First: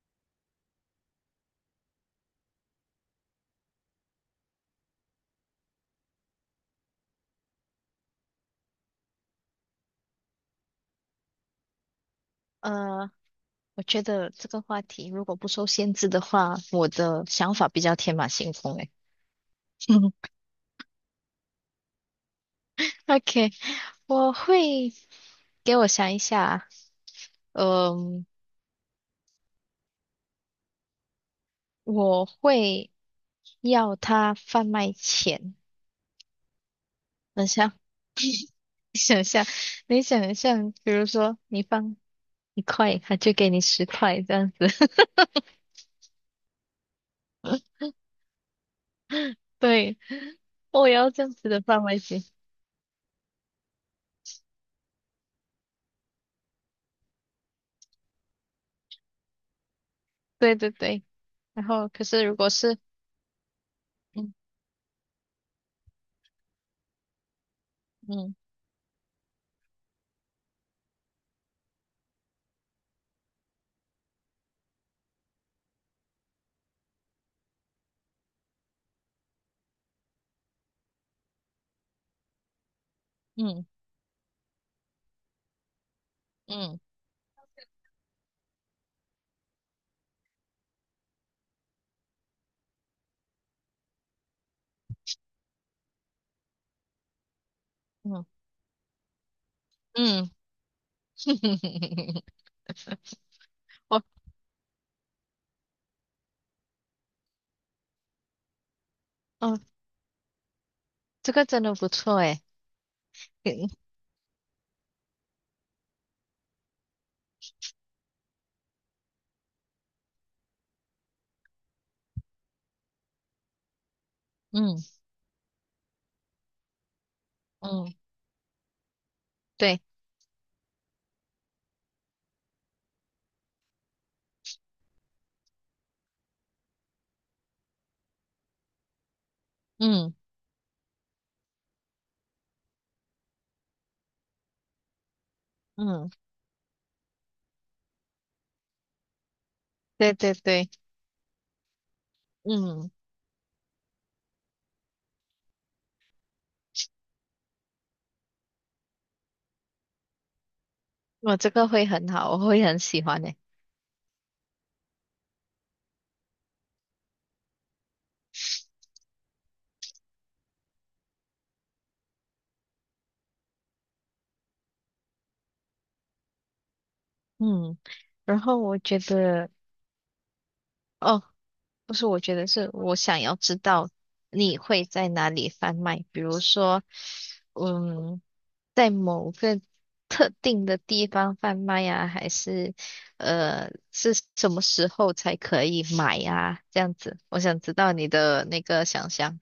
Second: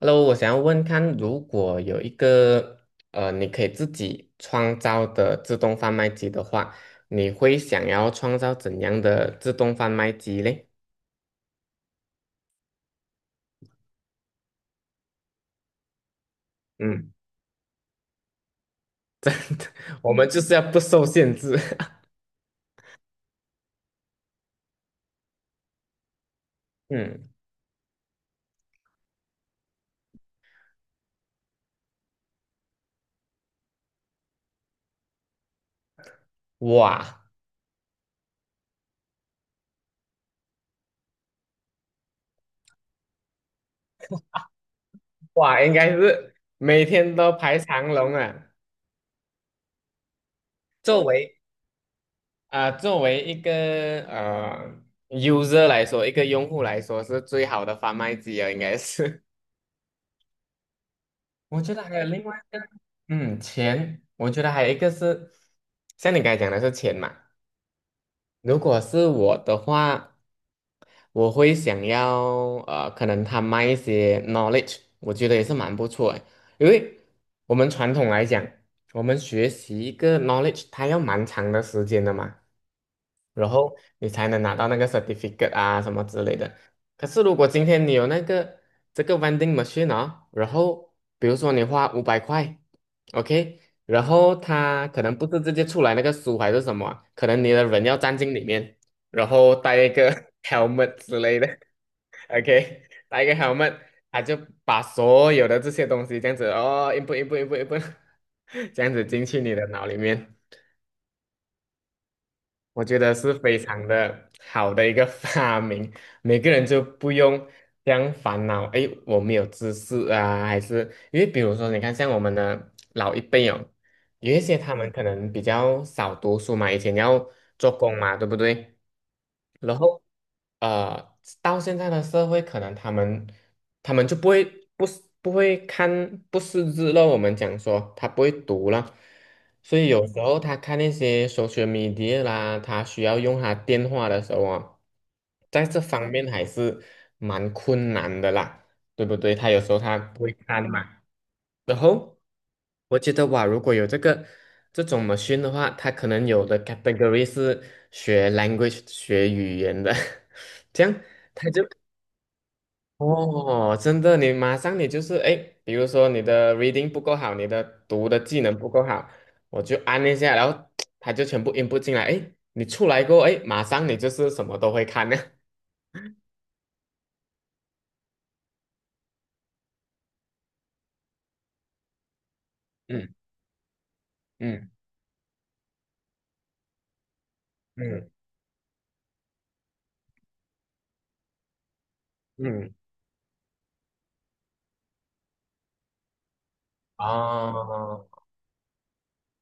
Hello，我想要问看，如果有一个你可以自己创造的自动贩卖机的话，你会想要创造怎样的自动贩卖机嘞？呃，我觉得这个话题如果不受限制的话，我嗯，的想法比较天马行空诶。我们 就是要不受限制。OK，我会给我想一下，嗯，嗯、我会要他贩卖钱。哇等一下，你想象，比如说你放一块，他就给你十块这样子。哇，应该是每天都排长龙啊。对，我作要这样为子的范围型。作为一个呃 user 来说，一个用户来说，是最好的贩卖机啊，应该是。对对对，我然觉得后还可有另是如外果一个，是嗯，钱，我嗯觉得还有一个是，像你刚才讲的是钱嘛。嗯如果是我的话，我会想要可能他卖一些 knowledge，我觉得也是蛮不错的。因为我们传统来讲，我们学习一个 knowledge，它要蛮长的时间的嘛，然嗯后你才能拿到那个 certificate 啊什么之类的。嗯可是如果今天你有这个 vending machine 啊、然后比如说你花500块。OK，然后他可能不是直接出来那个书还是什么啊可能你的人要站嗯进里面，然后戴一个 嗯。 helmet 之类的 ，OK，戴一个 helmet，我它就把所有的这些东西这样子哦一步一步一步一步 这样子进去你哦，的脑里面。这个真的不错诶。我觉得是非嗯常的好的一个 发明，每个人就不用这样烦恼，诶，我没有知识啊，还是因为比如说，你看像我们的老一辈哦，有一些他嗯们可能比较少读书嘛，以前要做嗯，工嘛，对不对？然对，后到现在的社会，可能他们就不会不是不会看不识字了。我们讲说他不会读了，所以有时嗯候他看那些 social media 啦，他需要用他电话的时候啊，在这方嗯，面还是蛮困难的啦，对不对？他有时候他对不会对看对，嘛，然后嗯，我觉得哇，如果有这种 machine 的话，它可能有的 category 是学 language 学语言的，这样我它这就个会很好，我会很喜欢诶。哦，真的，你马上你就是哎，诶比如说你的 reading 不够好，你的读的技能不够好，我就按一下，然后它就全部 input 进来，哎，你出来过后，哎，马上你就是什么都会看呢。嗯，然后我觉得，哦，不是，我觉得是我嗯想要知道你嗯会在哪里贩卖，比如说，嗯嗯。在某个特定的地方贩卖呀，还是嗯，是什么时候才可以买呀？这样子，我想知道哦，你的那个想象。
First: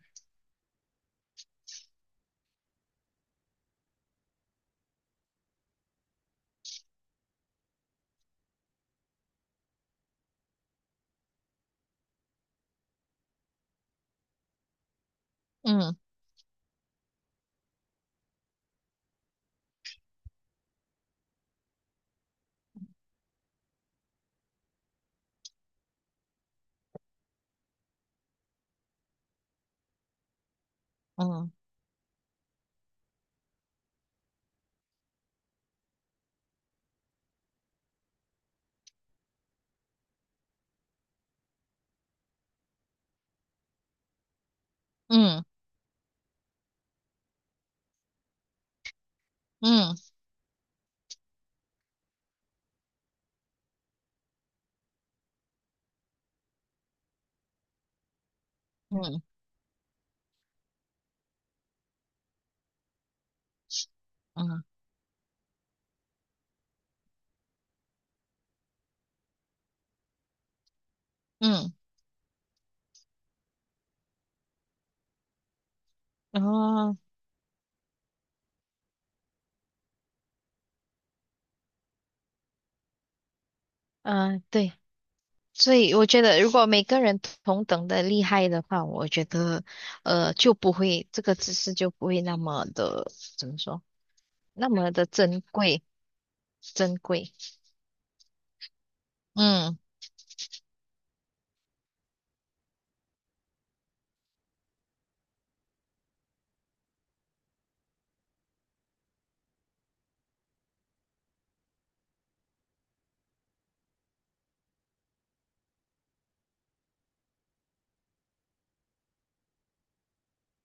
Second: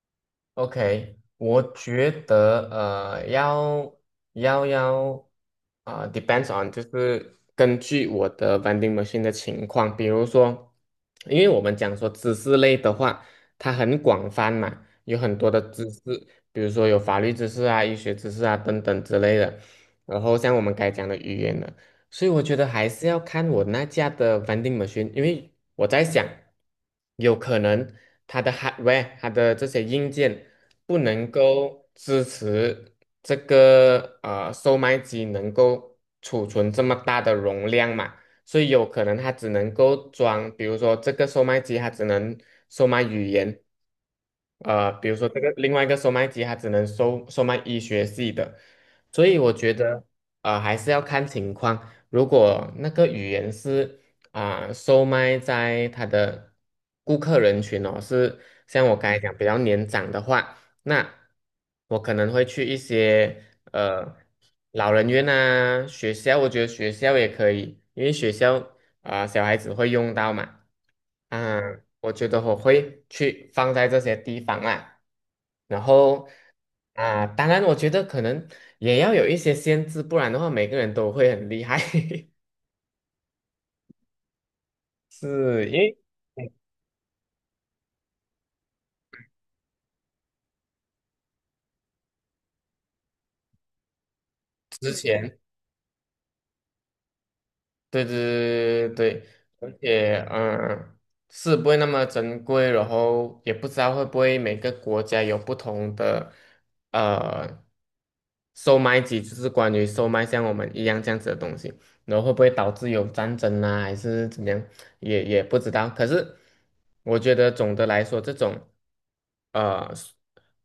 OK，我觉得要d e p e n d s on，就是根据我的 vending machine 的情况，比如说，因为我们讲说知识类的话，它很广泛嘛，有很多的知嗯识，比如说有法律知识啊、医学知识啊等等之类的。然后像我们该讲的语言的，所以我觉得还是要看我那家的 vending machine，因为我在想，有可能它的 hardware，它的这些硬件不能嗯够支持这个售卖机能够储存这么大的容量嘛，所以有可能它只能够装，比如说这个售卖机它只能售卖语言，呃，比如说这嗯个另外一个售卖机它只能售卖医学系的，所以我觉得嗯还是要看情况。如果那个语言是售卖在他的顾客人群哦，是像我刚才嗯讲比较年长的话，那我可能会去一些呃嗯老人院啊、学校，我觉得学校也可以，因为学校小孩子会用到嘛，啊、嗯，我觉得我会去放在这些地方啊。然后然后当然我觉得可能也要有一些限制，不然的话每个人都会很厉害，嗯，呃对，是因所以为。我觉得如果每个人同等的厉害的话，我觉得就不会这个知识就不会那么的怎么说，那么之的前，珍贵。对对对对对，而嗯且是不会那么珍贵，然后也不知道会不会每个国家有不同的呃售卖机，就是关于售卖像我们一样这样子的东西。然后会不会导致有战争啊，还是怎么样，也不知道。可是我觉得总的来说，这种呃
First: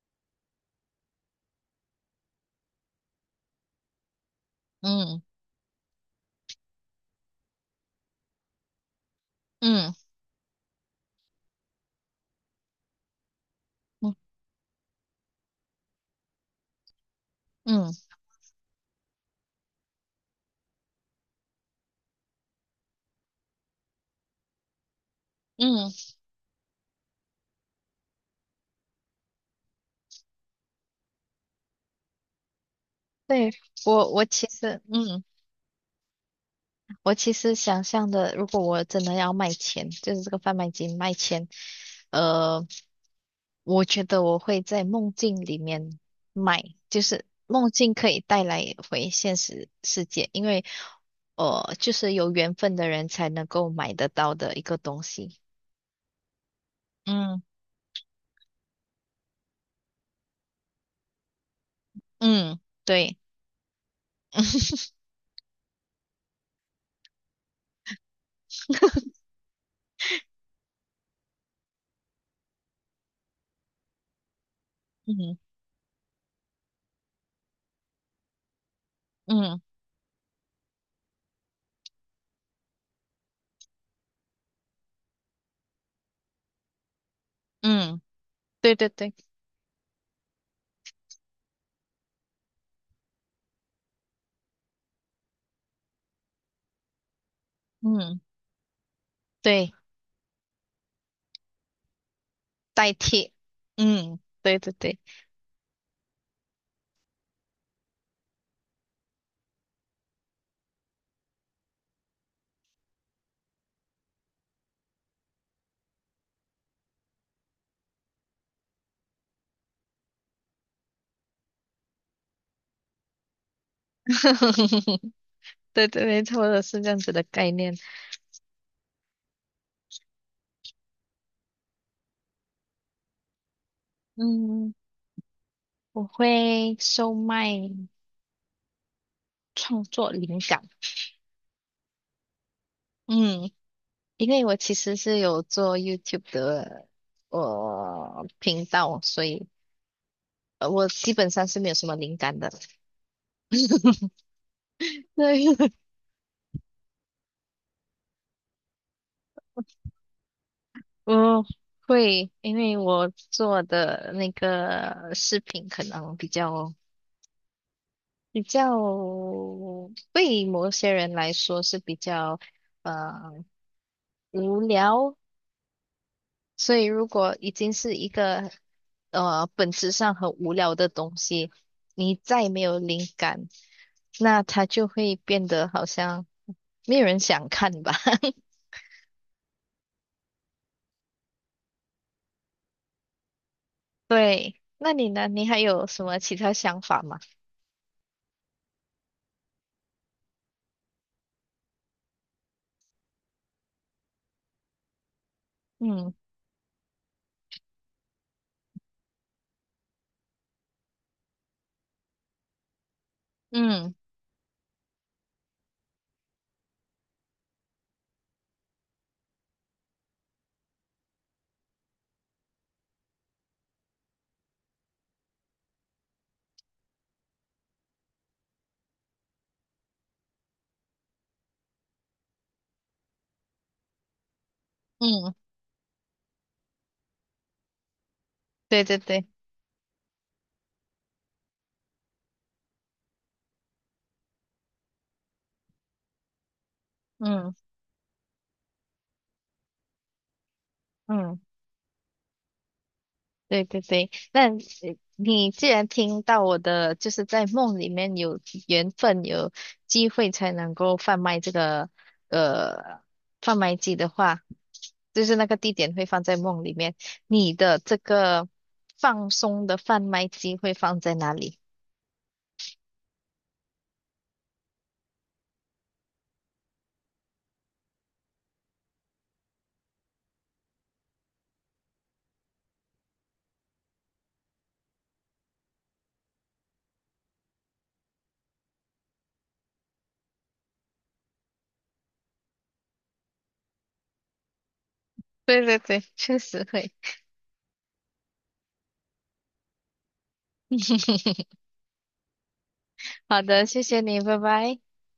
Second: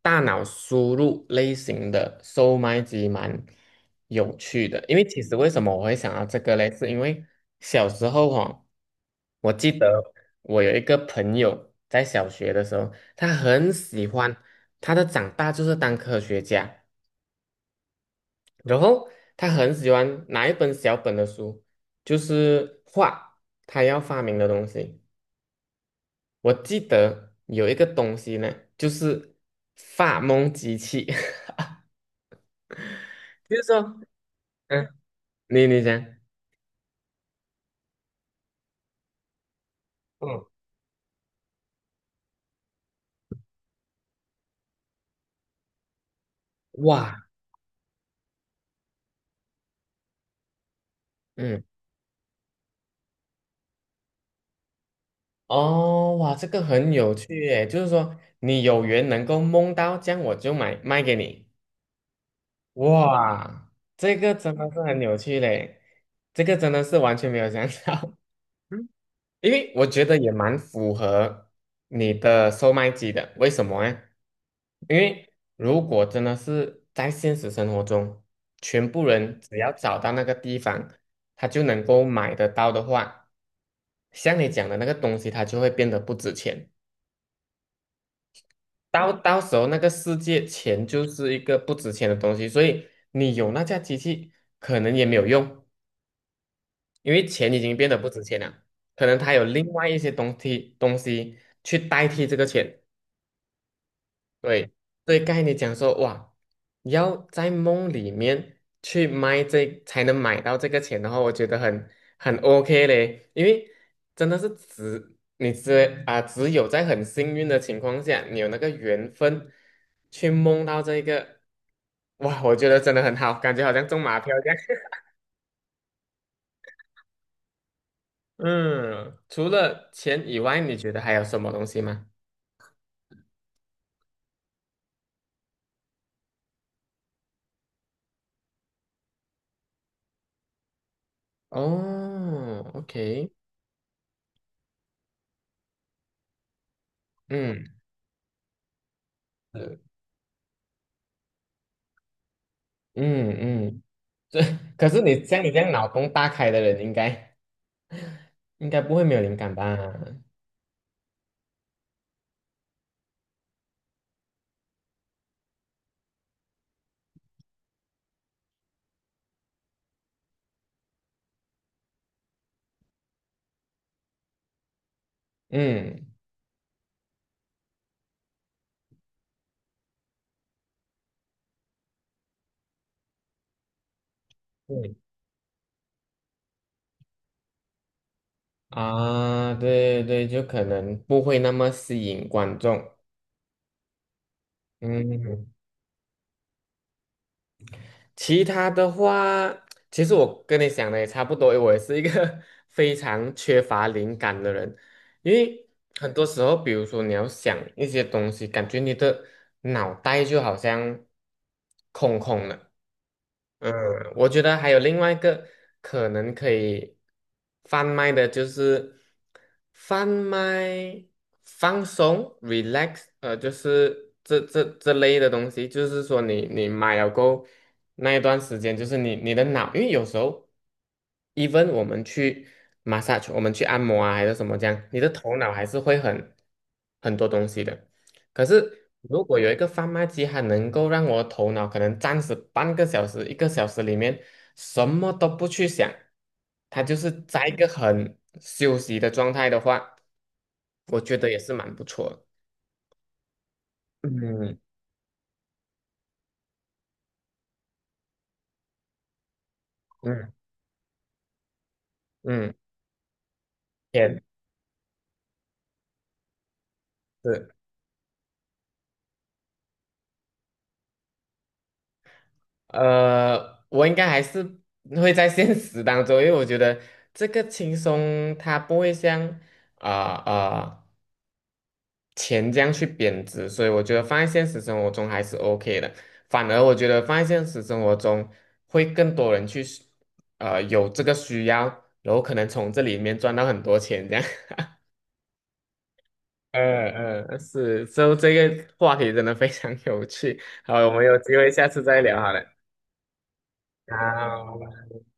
大脑输入类型的售卖机蛮有趣的，因为其嗯实为什么我会想到这个嘞，是因为小时候哦，我记嗯得我有一个朋友在小学的时候，他很喜欢，嗯他的长大就是当科学家。嗯然后他很喜欢拿一本小本的书，就是画他要发明的东西。嗯，我记得有一个东西呢，就是发梦机器，对，就是说，我其实，嗯，嗯，你你讲。我其实想象的，如果我真的要卖钱，就是这个嗯，贩卖机卖钱，呃，我觉得我会在梦境里面卖，就哇，是梦境可以带来回现实世界，因为，嗯，就是有缘分的人才能够买得到的一个东西。哦，哇，这个很有趣嗯耶，就是说你有缘能够梦到，这样我就买卖给你。嗯，对，哇，这个真的是 很有趣嘞，这个真的是完全没有想到。因为我觉得也蛮符合你的售卖机的，为什么呢？因为嗯如果真的是在现实生活中，全部人只嗯要找到那个地方，他就能够买得到的话，像你讲的那个东西，它就会变得不值钱。嗯，对对对，到时候那个世界钱就是一个不值钱的东西，所以你有那架机器可能也没有用，因为钱已经变得不嗯值钱了。可能它有另对，外一些东西去代替这个钱。代替，嗯，对对，对对。对，刚才你讲说，哇，你要在梦里面去卖这，才能买到这个钱的话，我觉得很 OK 嘞，因为真的是只只有在很幸运的情况下，你有那个缘分去梦到这个，哇，我觉得真的很好，感觉好像中马票这样。对对，没错的，是这样子的概念。嗯，除了钱以外，你觉得还有什么东西吗？嗯，我会售卖创作灵感。哦，OK，嗯，因为我其实是有做 YouTube 的嗯我频道，所以是我基本上是没有什么灵感的。嗯嗯。可是你像你这样对，脑洞大开的人，应该不会没有灵感吧？我会，因为我做的那个视频可能比较对某些人来说是比较呃无聊，嗯，所以如果已经是一个本质上很无聊的东西，你再没有灵感，那它就对会变得好像没有人想看吧。啊，对对对，就可能不会那么吸引观众。对，那你呢？嗯，你还有什么其他想法吗？其他的话，其实我跟你想的也差不多，我也是一个 非常缺乏灵感的人。因为很嗯多时候，比如说你要想一些东西，感觉你的脑袋就好像空空的。嗯，嗯我觉得还有另外一个可能可以贩卖的，就是贩卖放松 （relax），呃，就是这类的东西。就是说你，你买了够那一段时间，就是你的脑，因为有时候。even 我们去 massage，我们去按摩啊，还是什么这样，你的嗯，头脑还是会很很多东西的。可对是对如对，果有一个贩卖机，它能够让我头脑可能暂时半个小时、1个小时里面什么都不去想，它就是在一嗯个很休息的状态的话，我觉得也嗯。是蛮不错的。对对对，那嗯你既然听到我的，就是在梦里面有缘分、有机嗯会才能够贩卖这个嗯，呃贩卖机的也话，就是那个地点会放在梦里面。是。你的这个放松的贩卖机会放在哪里？我应该还是会在现实当中，因为我觉得这个轻松它不会像啊啊、钱这样去贬值，所以我觉得放在现实生活中还是 OK 的。反而我觉得放在现实生活中会更多人去有这个需要，然后可能从这里面赚到很多钱这样。对对对，确实会。嗯嗯，是，所以这个话题真的非常有趣。好，我们有机会 下次再聊好了。好的，谢谢你，拜拜。好，